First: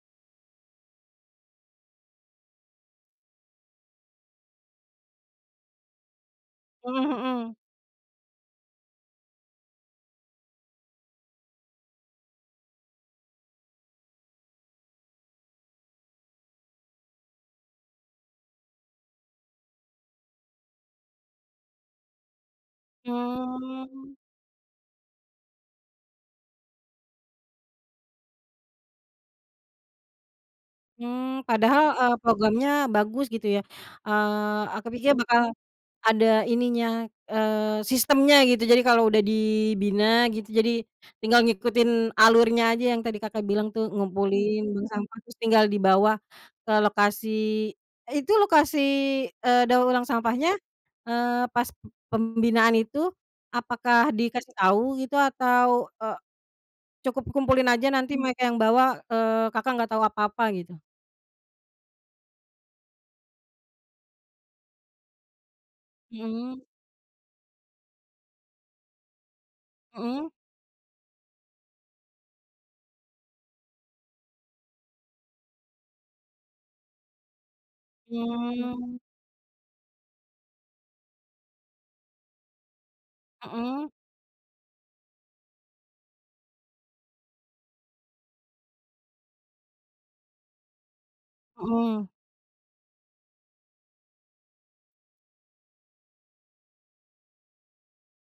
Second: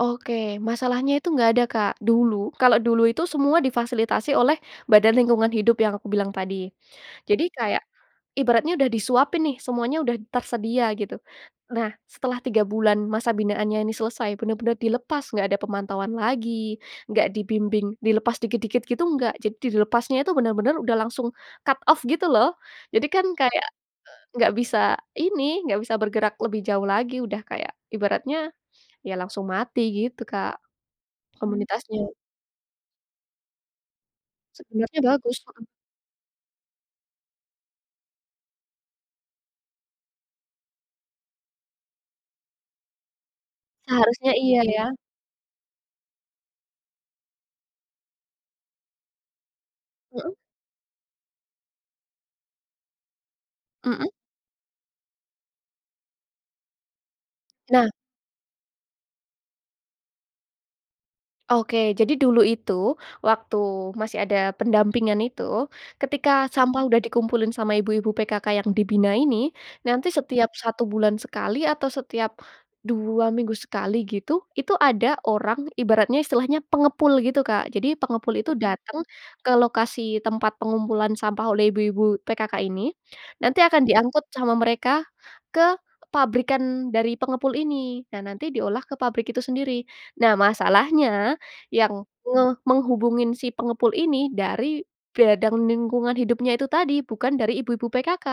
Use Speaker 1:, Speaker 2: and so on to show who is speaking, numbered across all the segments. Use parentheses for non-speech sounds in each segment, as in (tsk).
Speaker 1: Oke, masalahnya itu, enggak ada, Kak, dulu, kalau dulu itu, semua difasilitasi oleh badan lingkungan hidup, yang aku bilang tadi.
Speaker 2: Mhm
Speaker 1: Jadi,
Speaker 2: mhm.
Speaker 1: kayak, ibaratnya udah disuapin nih, semuanya udah tersedia gitu. Nah, setelah 3 bulan masa binaannya ini selesai, benar-benar dilepas, nggak ada pemantauan lagi, nggak dibimbing, dilepas dikit-dikit gitu, nggak jadi dilepasnya itu, benar-benar udah langsung cut off gitu, loh. Jadi kan, kayak,
Speaker 2: Mmm.
Speaker 1: eee, nggak bisa ini, nggak bisa bergerak lebih jauh lagi, udah kayak ibaratnya, ya, langsung mati gitu, Kak,
Speaker 2: Mmm, padahal,
Speaker 1: komunitasnya.
Speaker 2: eee, programnya bagus gitu, ya, eee, aku
Speaker 1: Sebenarnya
Speaker 2: pikir
Speaker 1: bagus,
Speaker 2: bakal
Speaker 1: mhm.
Speaker 2: ada ininya, eee, sistemnya gitu. Jadi, kalau udah dibina gitu, jadi, tinggal ngikutin alurnya aja yang tadi Kakak bilang tuh,
Speaker 1: Seharusnya iya,
Speaker 2: ngumpulin
Speaker 1: ya.
Speaker 2: bank sampah, terus tinggal dibawa ke lokasi. Itu lokasi, eee, daur ulang
Speaker 1: Mhm.
Speaker 2: sampahnya, eee, pas p pembinaan itu,
Speaker 1: Mhm.
Speaker 2: apakah dikasih tau gitu, atau, eee, cukup kumpulin aja,
Speaker 1: Nah.
Speaker 2: nanti mereka yang bawa, eee, Kakak, nggak tau apa-apa gitu?
Speaker 1: Oke, jadi dulu itu, waktu masih ada pendampingan, itu. Ketika
Speaker 2: Mhm.
Speaker 1: sampah udah dikumpulin sama ibu-ibu PKK yang dibina ini, nanti
Speaker 2: Mhm.
Speaker 1: setiap 1 bulan sekali, atau setiap 2 minggu sekali, gitu, itu ada orang, ibaratnya, istilahnya pengepul gitu, Kak. Jadi, pengepul itu
Speaker 2: Mmm.
Speaker 1: datang ke lokasi tempat pengumpulan sampah oleh ibu-ibu PKK ini. Nanti akan
Speaker 2: Mhm.
Speaker 1: diangkut sama mereka, ke pabrikan, dari pengepul ini. Nah, nanti diolah ke pabrik itu sendiri. Nah, masalahnya, yang
Speaker 2: Mhm.
Speaker 1: nge menghubungin si pengepul ini, dari badan lingkungan hidupnya itu tadi, bukan dari ibu-ibu PKK.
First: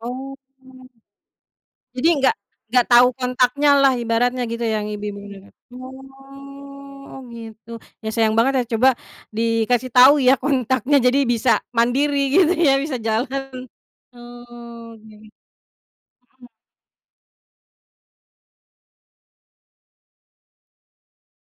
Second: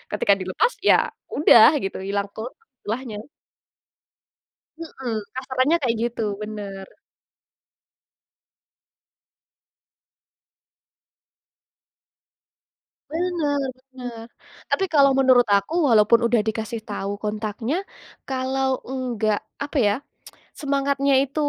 Speaker 2: Oh.
Speaker 1: Ketika dilepas, ya udah, gitu,
Speaker 2: Jadi,
Speaker 1: ilang
Speaker 2: nggak
Speaker 1: ke
Speaker 2: nggak tahu
Speaker 1: ulahnya.
Speaker 2: kontaknya lah, ibaratnya gitu yang
Speaker 1: Mhm,
Speaker 2: ibu-ibu PKK,
Speaker 1: kasarannya kayak gitu, benar.
Speaker 2: oh, gitu. Ya, sayang banget ya, coba dikasih tahu, ya, kontaknya, jadi bisa, mandiri gitu, ya, bisa
Speaker 1: Benar
Speaker 2: jalan,
Speaker 1: benar, tapi, kalau
Speaker 2: oke.
Speaker 1: menurut aku, walaupun udah
Speaker 2: Mhm.
Speaker 1: dikasih tahu kontaknya, kalau nggak, apa ya, (tsk) semangatnya itu,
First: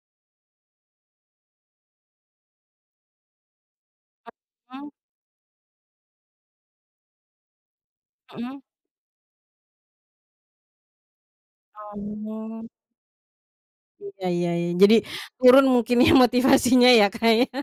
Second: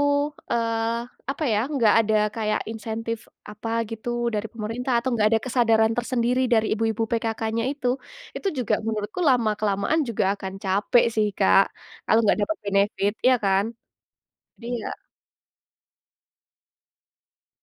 Speaker 1: eee, apa ya, nggak ada kayak insentif apa gitu dari
Speaker 2: Mhm.
Speaker 1: pemerintah, atau nggak ada kesadaran tersendiri dari ibu-ibu PKK-nya itu, itu
Speaker 2: Mhm.
Speaker 1: juga, menurutku lama-kelamaan juga akan capek sih, Kak, kalau nggak dapat
Speaker 2: Oh.
Speaker 1: benefit, iya, kan?
Speaker 2: Iya, ya ya, jadi,
Speaker 1: Iya.
Speaker 2: turun mungkin ya, motivasinya, ya, Kak, ya.